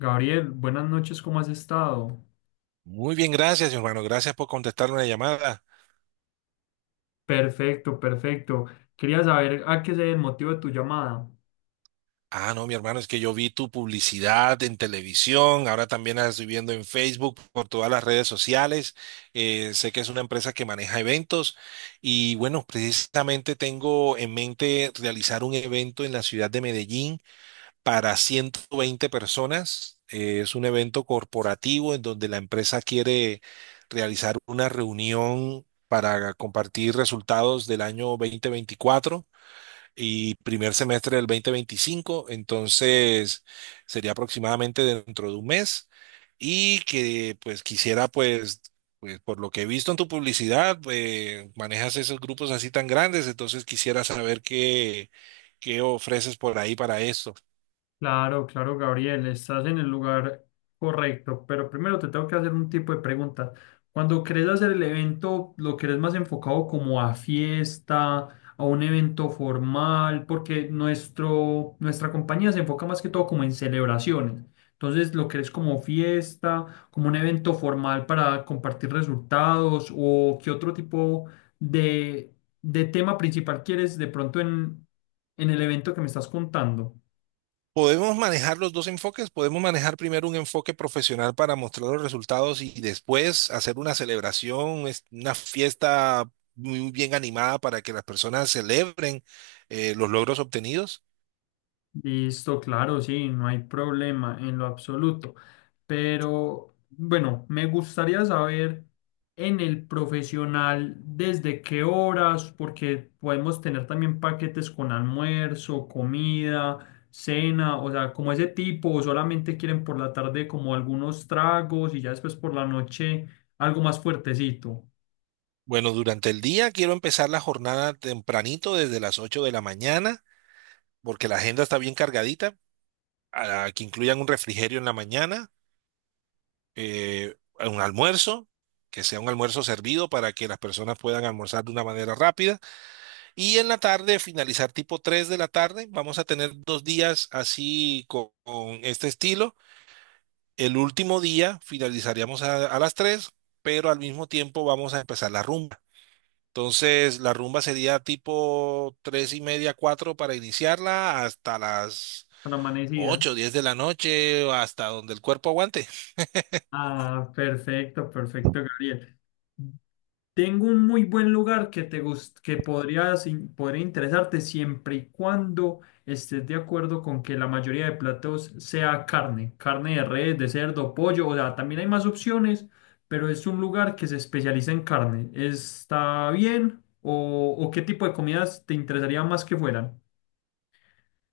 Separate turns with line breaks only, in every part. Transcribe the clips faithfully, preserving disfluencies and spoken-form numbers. Gabriel, buenas noches, ¿cómo has estado?
Muy bien, gracias, mi hermano. Gracias por contestar una llamada.
Perfecto, perfecto. Quería saber a qué se debe el motivo de tu llamada.
Ah, no, mi hermano, es que yo vi tu publicidad en televisión, ahora también la estoy viendo en Facebook, por todas las redes sociales. Eh, sé que es una empresa que maneja eventos y bueno, precisamente tengo en mente realizar un evento en la ciudad de Medellín para ciento veinte personas. Eh, es un evento corporativo en donde la empresa quiere realizar una reunión para compartir resultados del año dos mil veinticuatro y primer semestre del dos mil veinticinco. Entonces sería aproximadamente dentro de un mes y que pues quisiera pues, pues por lo que he visto en tu publicidad, eh, manejas esos grupos así tan grandes, entonces quisiera saber qué, qué ofreces por ahí para esto.
Claro, claro, Gabriel, estás en el lugar correcto, pero primero te tengo que hacer un tipo de preguntas. Cuando querés hacer el evento, ¿lo querés más enfocado como a fiesta, a un evento formal? Porque nuestro, nuestra compañía se enfoca más que todo como en celebraciones. Entonces, ¿lo querés como fiesta, como un evento formal para compartir resultados o qué otro tipo de, de tema principal quieres de pronto en, en el evento que me estás contando?
Podemos manejar los dos enfoques, podemos manejar primero un enfoque profesional para mostrar los resultados y después hacer una celebración, es- una fiesta muy bien animada para que las personas celebren eh, los logros obtenidos.
Listo, claro, sí, no hay problema en lo absoluto. Pero bueno, me gustaría saber en el profesional desde qué horas, porque podemos tener también paquetes con almuerzo, comida, cena, o sea, como ese tipo, o solamente quieren por la tarde como algunos tragos y ya después por la noche algo más fuertecito,
Bueno, durante el día quiero empezar la jornada tempranito desde las ocho de la mañana, porque la agenda está bien cargadita. A- que incluyan un refrigerio en la mañana, eh, un almuerzo, que sea un almuerzo servido para que las personas puedan almorzar de una manera rápida. Y en la tarde, finalizar tipo tres de la tarde. Vamos a tener dos días así con, con este estilo. El último día finalizaríamos a, a las tres, pero al mismo tiempo vamos a empezar la rumba. Entonces, la rumba sería tipo tres y media, cuatro para iniciarla hasta las
para la amanecida.
ocho y diez de la noche, o hasta donde el cuerpo aguante.
Ah, perfecto, perfecto, Gabriel. Tengo un muy buen lugar que te gust- que podrías in- podría interesarte siempre y cuando estés de acuerdo con que la mayoría de platos sea carne, carne de res, de cerdo, pollo, o sea, también hay más opciones, pero es un lugar que se especializa en carne. ¿Está bien? ¿O, o qué tipo de comidas te interesaría más que fueran?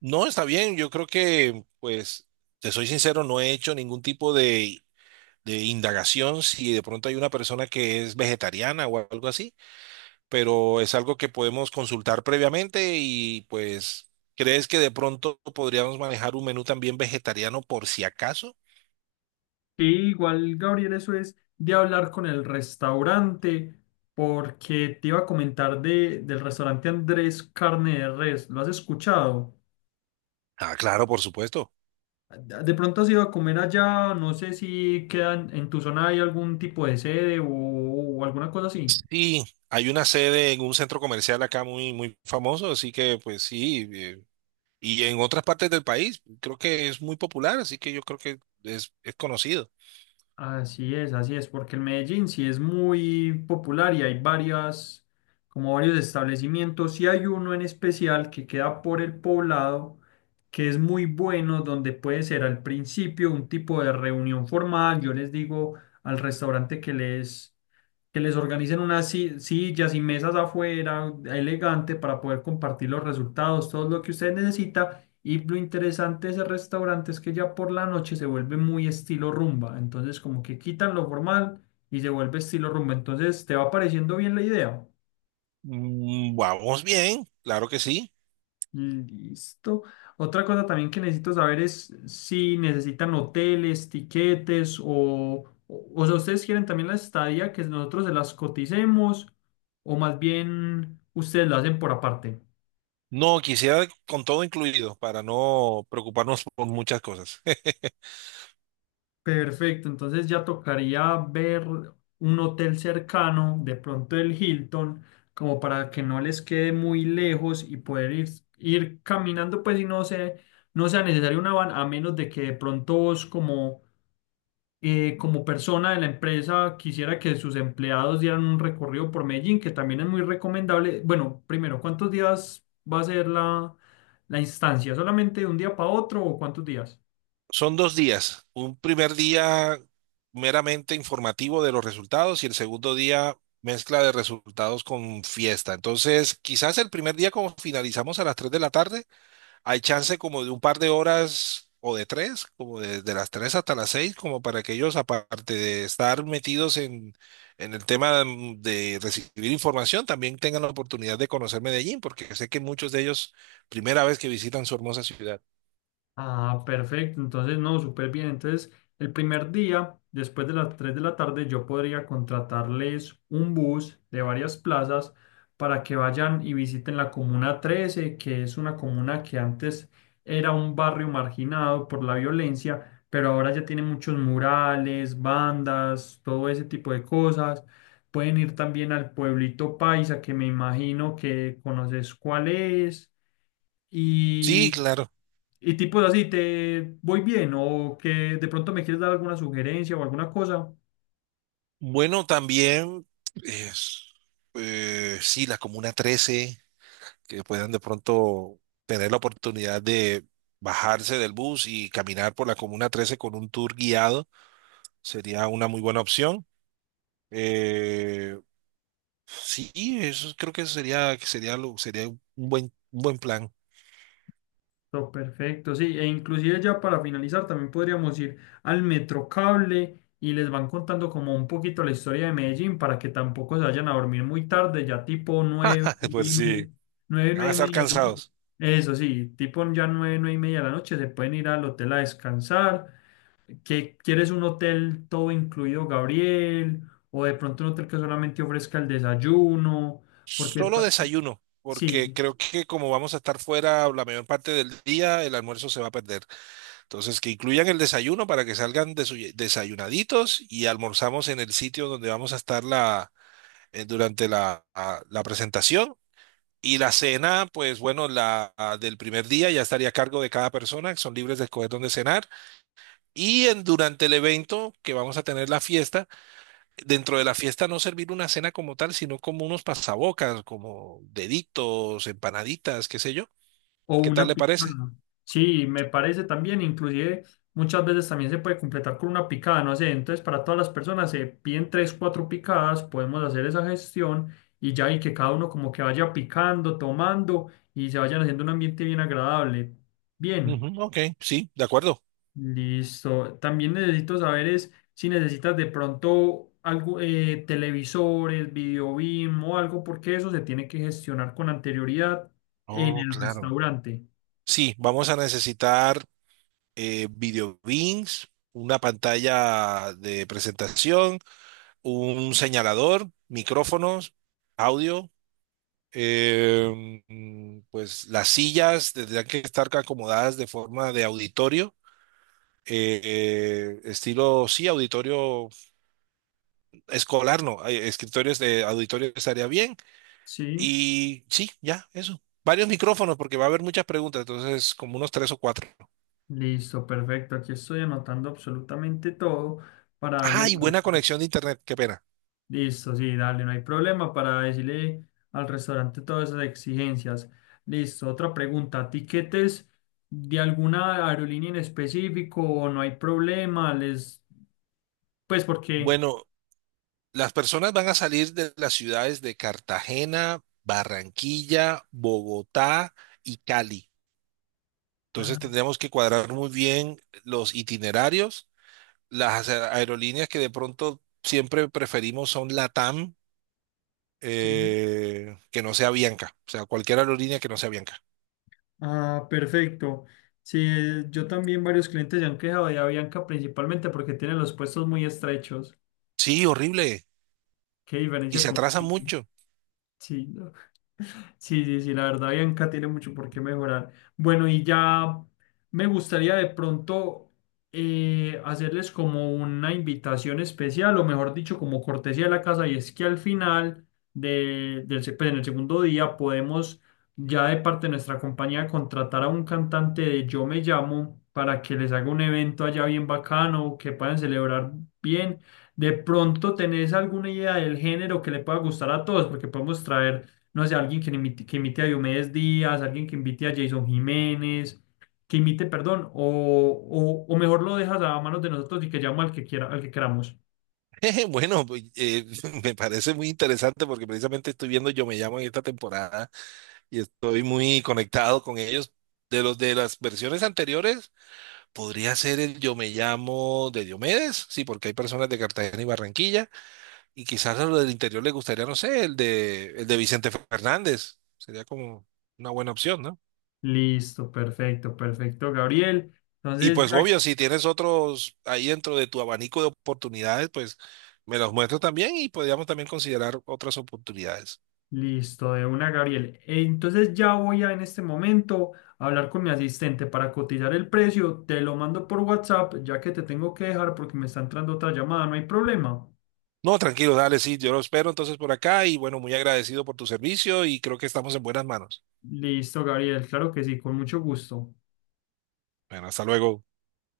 No, está bien, yo creo que, pues, te soy sincero, no he hecho ningún tipo de de indagación si de pronto hay una persona que es vegetariana o algo así, pero es algo que podemos consultar previamente y pues, ¿crees que de pronto podríamos manejar un menú también vegetariano por si acaso?
Sí, igual, Gabriel, eso es de hablar con el restaurante, porque te iba a comentar de, del restaurante Andrés Carne de Res. ¿Lo has escuchado?
Ah, claro, por supuesto.
De pronto has ido a comer allá, no sé si quedan en tu zona hay algún tipo de sede o, o alguna cosa así.
Sí, hay una sede en un centro comercial acá muy, muy famoso, así que pues sí, eh, y en otras partes del país creo que es muy popular, así que yo creo que es, es conocido.
Así es, así es, porque el Medellín sí es muy popular y hay varias, como varios establecimientos, y hay uno en especial que queda por el poblado, que es muy bueno, donde puede ser al principio un tipo de reunión formal. Yo les digo al restaurante que les, que les organicen unas si- sillas y mesas afuera, elegante, para poder compartir los resultados, todo lo que ustedes necesitan y lo interesante de ese restaurante es que ya por la noche se vuelve muy estilo rumba. Entonces, como que quitan lo formal y se vuelve estilo rumba. Entonces, ¿te va pareciendo bien la idea?
Mm, Vamos bien, claro que sí.
Listo. Otra cosa también que necesito saber es si necesitan hoteles, tiquetes o, o, o sea, ustedes quieren también la estadía que nosotros se las coticemos o más bien ustedes la hacen por aparte.
No, quisiera con todo incluido para no preocuparnos por muchas cosas.
Perfecto, entonces ya tocaría ver un hotel cercano, de pronto el Hilton, como para que no les quede muy lejos y poder ir, ir caminando, pues y no se- no sea necesario una van, a menos de que de pronto vos como, eh, como persona de la empresa quisiera que sus empleados dieran un recorrido por Medellín, que también es muy recomendable. Bueno, primero, ¿cuántos días va a ser la, la instancia? ¿Solamente de un día para otro o cuántos días?
Son dos días. Un primer día meramente informativo de los resultados y el segundo día mezcla de resultados con fiesta. Entonces, quizás el primer día como finalizamos a las tres de la tarde, hay chance como de un par de horas o de tres, como de, de las tres hasta las seis, como para que ellos, aparte de estar metidos en, en el tema, mm, de recibir información, también tengan la oportunidad de conocer Medellín, porque sé que muchos de ellos, primera vez que visitan su hermosa ciudad.
Ah, perfecto. Entonces, no, súper bien. Entonces, el primer día, después de las tres de la tarde, yo podría contratarles un bus de varias plazas para que vayan y visiten la Comuna Trece, que es una comuna que antes era un barrio marginado por la violencia, pero ahora ya tiene muchos murales, bandas, todo ese tipo de cosas. Pueden ir también al pueblito Paisa, que me imagino que conoces cuál es.
Sí,
Y
claro.
y tipo así, ¿te voy bien? ¿O que de pronto me quieres dar alguna sugerencia o alguna cosa?
Bueno, también, es, eh, sí, la Comuna trece, que puedan de pronto tener la oportunidad de bajarse del bus y caminar por la Comuna trece con un tour guiado. Sería una muy buena opción. Eh, sí, eso creo que sería, que sería, lo- sería un buen, un buen plan.
Pero perfecto, sí. E inclusive ya para finalizar también podríamos ir al Metrocable y les van contando como un poquito la historia de Medellín para que tampoco se vayan a dormir muy tarde, ya tipo nueve, nueve
Pues
y media,
sí,
nueve,
van
nueve
a
y
estar
media de la noche.
cansados.
Eso sí, tipo ya nueve, nueve y media de la noche se pueden ir al hotel a descansar. ¿Qué- quieres un hotel todo incluido, Gabriel? O de pronto un hotel que solamente ofrezca el desayuno, porque
Solo
pa-
desayuno, porque
sí,
creo que como vamos a estar fuera la mayor parte del día, el almuerzo se va a perder. Entonces, que incluyan el desayuno para que salgan desu- desayunaditos y almorzamos en el sitio donde vamos a estar la, eh, durante la, a- la presentación. Y la cena, pues bueno, la ah, del primer día ya estaría a cargo de cada persona, son libres de escoger dónde cenar. Y en- durante el evento que vamos a tener la fiesta, dentro de la fiesta no servir una cena como tal, sino como unos pasabocas, como deditos, empanaditas, qué sé yo.
o
¿Qué tal
una
le parece?
picada. Sí, me parece también, inclusive muchas veces también se puede completar con una picada, no sé, entonces para todas las personas se piden tres, cuatro picadas, podemos hacer esa gestión y ya y que cada uno como que vaya picando, tomando y se vayan haciendo un ambiente bien agradable. Bien.
Ujú, ok, sí, de acuerdo.
Listo. También necesito saber es si necesitas de pronto algo, eh, televisores, video BIM o algo, porque eso se tiene que gestionar con anterioridad en
Oh,
el
claro.
restaurante.
Sí, vamos a necesitar eh, video beams, una pantalla de presentación, un señalador, micrófonos, audio. Eh, mm, pues las sillas tendrían que estar acomodadas de forma de auditorio, eh, eh, estilo, sí, auditorio escolar, no, eh, escritorios de auditorio estaría bien.
Sí,
Y sí, ya, eso. Varios micrófonos, porque va a haber muchas preguntas, entonces como unos tres o cuatro.
listo, perfecto. Aquí estoy anotando absolutamente todo para darle.
Ay, buena conexión de internet, qué pena.
Listo, sí, dale, no hay problema para decirle al restaurante todas esas exigencias. Listo, otra pregunta. ¿Tiquetes de alguna aerolínea en específico o no hay problema? Les pues porque,
Bueno, las personas van a salir de las ciudades de Cartagena, Barranquilla, Bogotá y Cali. Entonces
ah,
tendríamos que cuadrar muy bien los itinerarios. Las a- aerolíneas que de pronto siempre preferimos son LATAM,
sí.
eh, que no sea Bianca. O sea, cualquier aerolínea que no sea Bianca.
Ah, perfecto. Sí, eh, yo también varios clientes se han quejado de Avianca principalmente porque tienen los puestos muy estrechos.
Sí, horrible.
Qué
Y
diferencia
se atrasan
conmigo.
mucho.
Sí, no. Sí, sí, sí, la verdad, Bianca tiene mucho por qué mejorar. Bueno, y ya me gustaría de pronto eh, hacerles como una invitación especial, o mejor dicho, como cortesía de la casa, y es que al final de, del, se- pues, en el segundo día podemos ya de parte de nuestra compañía contratar a un cantante de Yo Me Llamo para que les haga un evento allá bien bacano, que puedan celebrar bien de pronto tenés alguna idea del género que le pueda gustar a todos, porque podemos traer, no sé, alguien que imite, que imite a Diomedes Díaz, alguien que invite a Jason Jiménez, que imite, perdón, o, o, o mejor lo dejas a manos de nosotros y que llamo al que quiera, al que queramos.
Bueno, pues, eh, me parece muy interesante porque precisamente estoy viendo Yo Me Llamo en esta temporada y estoy muy conectado con ellos. De los de las versiones anteriores, podría ser el Yo Me Llamo de Diomedes, sí, porque hay personas de Cartagena y Barranquilla. Y quizás a lo del interior le gustaría, no sé, el de, el de Vicente Fernández. Sería como una buena opción, ¿no?
Listo, perfecto, perfecto, Gabriel.
Y
Entonces,
pues
ya-
obvio, si tienes otros ahí dentro de tu abanico de oportunidades, pues me los muestro también y podríamos también considerar otras oportunidades.
listo, de una, Gabriel. Eh, Entonces ya voy a en este momento a hablar con mi asistente para cotizar el precio. Te lo mando por WhatsApp, ya que te tengo que dejar porque me está entrando otra llamada, no hay problema.
No, tranquilo, dale, sí, yo lo espero entonces por acá y bueno, muy agradecido por tu servicio y creo que estamos en buenas manos.
Listo, Gabriel, claro que sí, con mucho gusto.
Bueno, hasta luego.